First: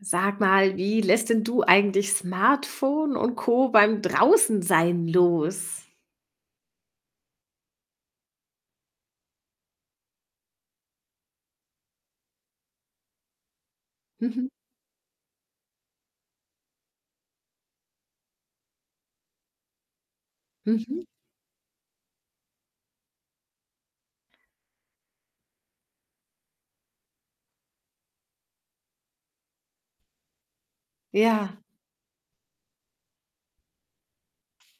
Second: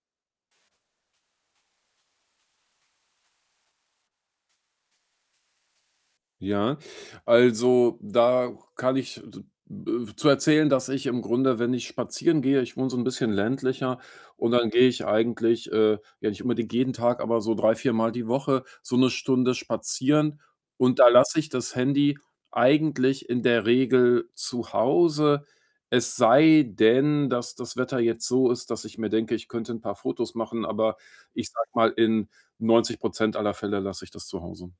Sag mal, wie lässt denn du eigentlich Smartphone und Co. beim draußen sein los? Ja, also, da kann ich [unintelligible] äh, zu erzählen, dass ich im Grunde, wenn ich spazieren gehe ich wohne so 'n bisschen ländlicher Mhm. und dann gehe ich eigentlich, äh ja, nicht unbedingt jeden Tag, aber so 3, 4, mal die Woche so 1 Stunde spazieren. Und Mhm. da lasse ich das Handy eigentlich in der Regel zu Hause. Es sei denn, dass das Wetter jetzt so ist, dass ich mir denke, ich könnte 'n paar Fotos machen, aber ich Ja. sage mal, in 90 % aller Fälle lasse ich das zu Hause.